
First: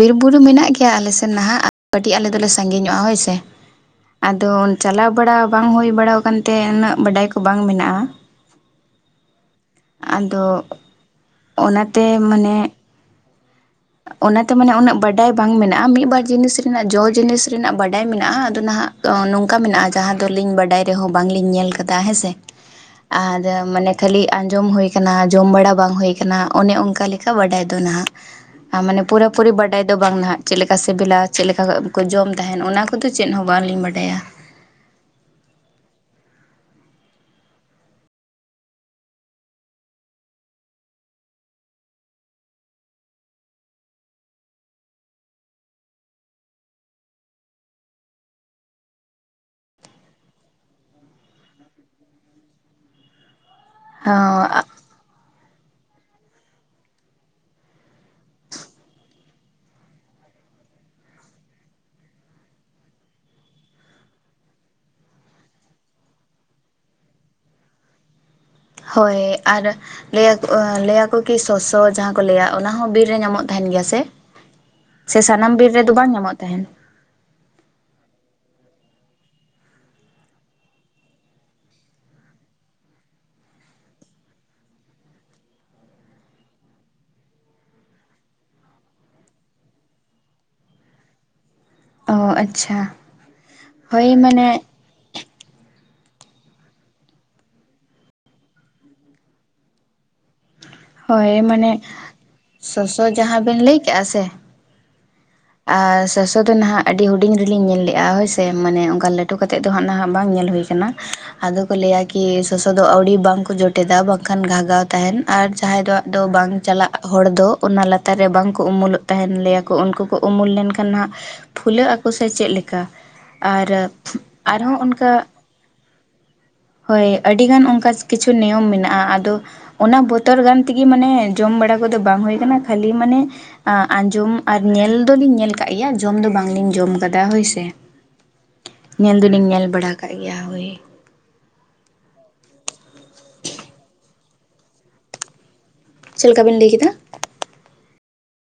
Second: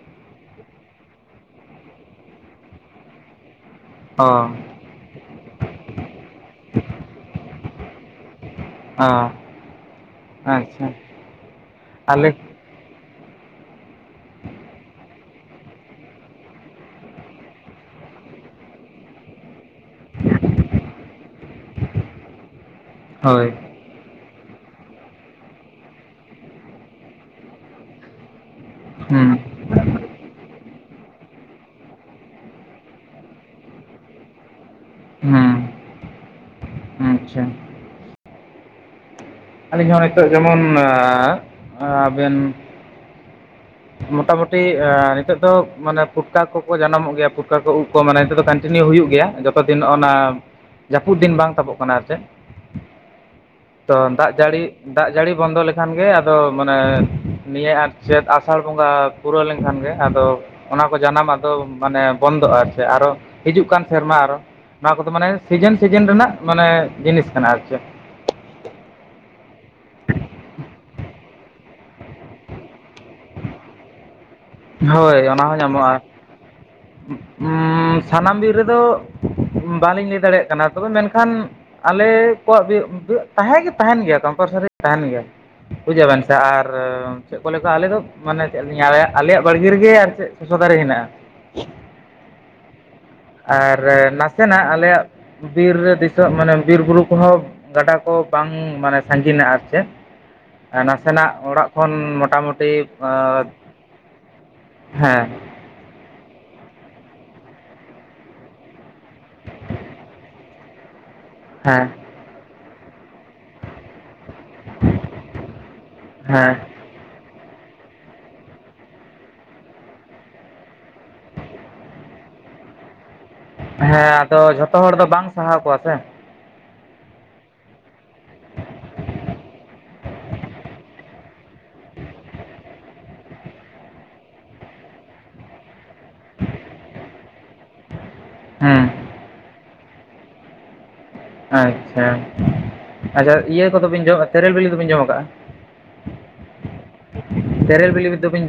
ᱵᱤᱨ ᱵᱩᱨᱩ ᱢᱮᱱᱟᱜ ᱜᱮᱭᱟ ᱟᱞᱮ ᱥᱮᱫ ᱱᱟᱜ ᱠᱟᱹᱴᱤᱡ ᱟᱞᱮ ᱫᱚᱞᱮ ᱥᱟᱺᱜᱤ ᱧᱚᱜᱼᱟ ᱦᱚᱭ ᱥᱮ ᱾ ᱚ ᱟᱫᱚ ᱪᱟᱞᱟᱣ ᱵᱟᱲᱟ ᱵᱟᱝ ᱦᱩᱭ ᱵᱟᱲᱟ ᱟᱠᱟᱱᱛᱮ ᱩᱱᱟᱹᱜ ᱵᱟᱰᱟᱭ ᱠᱚ ᱵᱟᱝ ᱢᱮᱱᱟᱜᱼᱟ ᱾ ᱚᱦ ᱟᱫᱚ ᱟᱪᱪᱷᱟ ᱟᱪᱪᱷᱟ ᱾ ᱚᱱᱟᱛᱮ ᱢᱟᱱᱮᱼᱼ ᱚᱱᱟᱛᱮ ᱢᱟᱱᱮ ᱩᱱᱟᱹᱜ ᱵᱟᱰᱟᱭ ᱵᱟᱝ ᱢᱮᱱᱟᱜᱼᱟ, ᱢᱤᱫ ᱵᱟᱨ ᱡᱤᱱᱤᱥ ᱨᱮᱱᱟᱜ ᱡᱚ ᱡᱤᱱᱤᱥ ᱨᱮᱱᱟᱜ ᱵᱟᱰᱟᱭ ᱢᱮᱱᱟᱜᱼᱟ ᱟᱫᱚ ᱱᱟᱜᱼᱼ ᱛᱚ ᱱᱚᱝᱠᱟ ᱢᱮᱱᱟᱜᱼᱟᱼᱼ ᱡᱟᱦᱟᱸ ᱫᱚᱞᱤᱧ ᱵᱟᱰᱟᱭ ᱨᱮᱦᱚᱸ ᱵᱟᱝᱞᱤᱧ ᱧᱮᱞ ᱟᱠᱟᱫᱟ ᱦᱮᱸᱥᱮ᱾ ᱟᱨ ᱦᱳᱭ ᱢᱟᱱᱮᱼᱼ ᱠᱷᱟᱹᱞᱤ ᱟᱸᱡᱚᱢ ᱦᱩᱭ ᱟᱠᱟᱱᱟ ᱡᱚᱢ ᱵᱟᱲᱟ ᱵᱟᱝ ᱦᱩᱭ ᱠᱟᱱᱟ ᱚᱱᱮ ᱚᱱᱠᱟ ᱞᱮᱠᱟ ᱵᱟᱰᱟᱭ ᱫᱚ ᱱᱟᱜ ᱾ ᱟ ᱢᱟᱱᱮ ᱦᱩᱸ ᱯᱩᱨᱟᱹ ᱯᱩᱨᱤ ᱵᱟᱰᱟᱭ ᱫᱚ ᱵᱟᱝ ᱱᱟᱦᱟᱜ ᱪᱮᱫ ᱞᱮᱠᱟ ᱥᱤᱵᱤᱞᱟ ᱪᱮᱫ ᱞᱮᱠᱟ ᱠᱚ ᱡᱚᱢ ᱛᱟᱦᱮᱸᱱ ᱚᱱᱟ ᱠᱚᱫᱚ ᱪᱮᱫ ᱦᱚᱸ ᱵᱟᱝᱞᱤᱧ ᱵᱟᱰᱟᱭᱟ᱾ ᱦᱩᱸ, ᱟᱪᱪᱷᱟ ᱾ ᱟᱞᱤᱧ ᱦᱚᱸ ᱱᱤᱛᱚᱜ ᱡᱮᱢᱚᱱ ᱟᱻ ᱟᱵᱮᱱ ᱢᱚᱴᱟ ᱢᱩᱴᱤ ᱮᱸ ᱱᱤᱛᱚᱜ ᱫᱚ ᱢᱟᱱᱮ ᱯᱩᱴᱠᱟ ᱠᱚᱠᱚ ᱡᱟᱱᱟᱢᱚᱜ ᱜᱮᱭᱟ ᱯᱩᱴᱠᱟ ᱠᱚ ᱩᱫ ᱠᱚ ᱢᱟᱱᱮ ᱱᱤᱛᱚᱜ ᱫᱚ ᱠᱟᱱᱴᱤᱱᱤᱭᱩ ᱦᱩᱭᱩᱜ ᱜᱮᱭᱟ ᱡᱚᱛᱚ ᱫᱤᱱ ᱚᱱᱟ ᱡᱟᱯᱩᱫ ᱫᱤᱱ ᱵᱟᱝ ᱛᱟᱵᱚᱜ ᱠᱟᱱᱟ ᱟᱨ ᱪᱮᱫ, ᱛᱚ ᱫᱟᱜ ᱦᱚᱸ ᱡᱟᱲᱤ ᱫᱟᱜ ᱡᱟᱲᱤ ᱵᱚᱱᱫᱚ ᱞᱮᱠᱷᱟᱱ ᱜᱮ ᱟᱫᱚ ᱢᱟᱱᱮ, ᱱᱤᱭᱟᱹ ᱟᱨ ᱪᱮᱫ ᱟᱥᱟᱲ ᱵᱚᱸᱜᱟ ᱯᱩᱨᱟᱹᱣ ᱞᱮᱝᱠᱷᱟᱱ ᱜᱮ ᱟᱫᱚ ᱚᱱᱟ ᱠᱚ ᱡᱟᱱᱟᱢ ᱟᱫᱚ ᱢᱟᱱᱮ ᱵᱚᱱᱫᱚᱜᱼᱟ ᱟᱨ ᱪᱮᱜ ᱟᱨᱚ, ᱦᱤᱡᱩᱜ ᱠᱟᱱ ᱥᱮᱨᱢᱟ ᱟᱨᱚ᱾ ᱱᱚᱣᱟ ᱠᱚᱫᱚ ᱢᱟᱱᱮ ᱥᱤᱡᱮᱱ ᱥᱤᱡᱤᱱ ᱨᱮᱱᱟᱜ ᱢᱟᱱᱮ ᱡᱤᱱᱤᱥ ᱠᱟᱱᱟ ᱟᱨ ᱪᱮᱫ᱾ ᱦᱳᱭ ᱟᱨ ᱞᱟᱹᱭ ᱟᱠᱚ, ᱞᱟᱹᱭ ᱟᱠᱚ ᱠᱤ ᱥᱚᱥᱥᱚ ᱡᱟᱦᱟᱸ ᱠᱚ ᱞᱟᱹᱭᱟ ᱚᱱᱟ ᱦᱚᱸ ᱵᱤᱨ ᱨᱮ ᱧᱟᱢᱚᱜ ᱛᱟᱦᱮᱸᱱ ᱜᱮᱭᱟ ᱥᱮ, ᱥᱮ ᱥᱟᱱᱟᱢ ᱵᱤᱨ ᱨᱮᱫᱚ ᱵᱟᱝ ᱧᱟᱢᱚᱜ ᱛᱟᱦᱮᱸᱱ? ᱩᱸᱻ ᱥᱟᱱᱟᱢ ᱵᱤᱨ ᱨᱮᱫᱚ ᱵᱟᱞᱤᱧ ᱞᱟᱹᱭ ᱫᱟᱲᱮᱭᱟᱜ ᱠᱟᱱᱟ ᱛᱚᱵᱮ ᱢᱮᱱᱠᱷᱟᱱ ᱟᱞᱮ ᱠᱚᱣᱟᱜ ᱵᱤ ᱵᱤ, ᱛᱟᱦᱮᱸ ᱜᱮ ᱛᱟᱦᱮᱸᱱ ᱜᱮᱭᱟ ᱠᱚᱢᱯᱟᱞᱥᱟᱨᱤ ᱛᱟᱦᱮᱸᱱ ᱜᱮᱭᱟ᱾ ᱵᱩᱡᱷᱟᱹᱣ ᱵᱮᱱ ᱥᱮ ᱟᱨ ᱪᱮᱫ ᱠᱚ ᱞᱮᱠᱟ ᱟᱞᱮ ᱫᱚ ᱢᱟᱱᱮ ᱪᱮᱫ ᱞᱟᱹᱭᱤᱧ ᱟᱞᱮᱭᱟᱜ ᱟᱞᱮᱭᱟᱜ ᱵᱟᱲᱜᱮ ᱨᱮᱜᱮ ᱟᱨ ᱪᱮᱫ ᱥᱚᱥᱚ ᱫᱟᱨᱮ ᱦᱮᱱᱟᱜᱼᱟ᱾ ᱚ ᱟᱪᱪᱷᱟ ᱟᱨ ᱦᱳᱭ ᱢᱟᱱᱮ ᱱᱟᱥᱮᱱᱟᱜ ᱟᱞᱮᱭᱟᱜ ᱵᱤᱨ ᱨᱮ ᱫᱤᱥᱟᱹᱜ ᱢᱟᱱᱮ ᱵᱤᱨ ᱵᱩᱨᱩ ᱠᱚᱦᱚᱸ ᱜᱟᱰᱟ ᱠᱚ ᱵᱟᱝ ᱢᱟᱱᱮ ᱥᱟᱺᱜᱤᱱᱟ ᱟᱨ ᱪᱮᱫ, ᱱᱟᱥᱮᱱᱟᱜ ᱦᱳᱭ ᱚᱲᱟᱜ ᱢᱟᱱᱮ ᱠᱷᱚᱱ ᱢᱚᱴᱟᱢᱩᱴᱤ ᱥᱚᱥᱚ ᱡᱟᱦᱟᱸ ᱟᱸ ᱵᱮᱱ ᱞᱟᱹᱭ ᱠᱮᱜᱼᱟ ᱥᱮ, ᱦᱮᱸ᱾ ᱟᱨ ᱥᱚᱥᱚ ᱫᱚ ᱱᱟᱦᱟᱜ ᱟᱹᱰᱤ ᱦᱩᱰᱤᱧ ᱨᱮᱞᱤᱧ ᱧᱮᱞ ᱞᱮᱜᱼᱟ ᱦᱳᱭᱥᱮ ᱢᱟᱱᱮ ᱚᱝᱠᱟ ᱞᱟᱴᱩ ᱠᱟᱛᱮᱫ ᱫᱚ ᱦᱟᱸᱜ ᱱᱟᱦᱟᱜ ᱵᱟᱝ ᱧᱮᱞ ᱦᱩᱭ ᱠᱟᱱᱟ, ᱟᱫᱚ ᱠᱚ ᱦᱮᱸ ᱞᱟᱹᱭᱟ ᱠᱤ ᱥᱚᱥᱚ ᱫᱚ ᱟᱹᱣᱲᱤ ᱵᱟᱝᱠᱚ ᱡᱚᱴᱮᱫᱟ ᱵᱟᱝᱠᱷᱟᱱ ᱜᱷᱟᱜᱟᱣ ᱛᱟᱦᱮᱸᱱ ᱟᱨ ᱡᱟᱦᱟᱸᱭ ᱫᱚᱣᱟᱜ ᱫᱚ ᱵᱟᱝ ᱦᱮᱸ ᱪᱟᱞᱟᱜ ᱦᱚᱲ ᱫᱚ ᱚᱱᱟ ᱞᱟᱛᱟᱨ ᱨᱮ ᱵᱟᱝᱠᱚ ᱩᱢᱩᱞᱚᱜ ᱛᱟᱦᱮᱸᱱ ᱞᱮᱭᱟ ᱠᱚ ᱩᱱᱠᱩ ᱠᱚ ᱩᱢᱩᱞ ᱞᱮᱱᱠᱷᱟᱱ ᱱᱟᱦᱟᱜ ᱯᱷᱩᱞᱟᱹᱜ ᱟᱠᱚ ᱥᱮ ᱪᱮᱫ ᱞᱮᱠᱟ᱾ ᱟᱨ ᱦᱮᱸ ᱟᱫᱚ ᱟᱨᱦᱚᱸ ᱡᱷᱚᱛᱚ ᱦᱚᱲ ᱫᱚ ᱚᱱᱠᱟ ᱵᱟᱝ ᱥᱟᱦᱟᱣ ᱠᱚᱣᱟ ᱥᱮ, ᱦᱳᱭ ᱟᱹᱰᱤᱜᱟᱱ ᱚᱝᱠᱟ ᱠᱤᱪᱷᱩ ᱱᱤᱭᱚᱢ ᱢᱮᱱᱟᱜᱼᱟ ᱟᱫᱚ, ᱚᱱᱟ ᱵᱚᱛᱚᱨ ᱜᱟᱱ ᱛᱤᱜᱤᱢ ᱢᱟᱱᱮ ᱡᱚᱢ ᱵᱟᱲᱟ ᱠᱚᱫᱚ ᱵᱟᱝ ᱦᱩᱭ ᱠᱟᱱᱟ ᱠᱷᱟᱹᱞᱤ ᱢᱟᱱᱮ, ᱟᱸ ᱟᱸᱡᱚᱢ ᱟᱨ ᱧᱮᱞ ᱫᱚᱞᱤᱧ ᱧᱮᱞ ᱠᱟᱜ ᱜᱮᱭᱟ ᱡᱚᱢ ᱫᱚ ᱵᱟᱝᱞᱤᱧ ᱡᱚᱢ ᱠᱟᱫᱟ ᱦᱳᱭᱥᱮ᱾ ᱦᱩᱸ ᱧᱮᱞ ᱫᱚᱞᱤᱧ ᱧᱮᱞ ᱵᱟᱲᱟ ᱟᱠᱟᱜ ᱜᱮᱭᱟ ᱦᱳᱭ᱾ ᱟᱪᱪᱷᱟ, ᱟᱪᱪᱷᱟ ᱤᱭᱟᱹ ᱠᱚᱫᱚᱵᱤᱱ ᱡᱚᱢ ᱛᱮᱨᱮᱞ ᱵᱤᱞᱤ ᱫᱚᱵᱤᱱ ᱡᱚᱢ ᱠᱟᱜᱼᱟ? ᱪᱮᱞᱮᱠᱟ ᱵᱤᱱ ᱞᱟᱹᱭ ᱠᱮᱫᱟ? ᱛᱮᱨᱮᱞ ᱵᱤᱞᱤ ᱫᱚᱵᱤᱱ ᱡᱚᱢ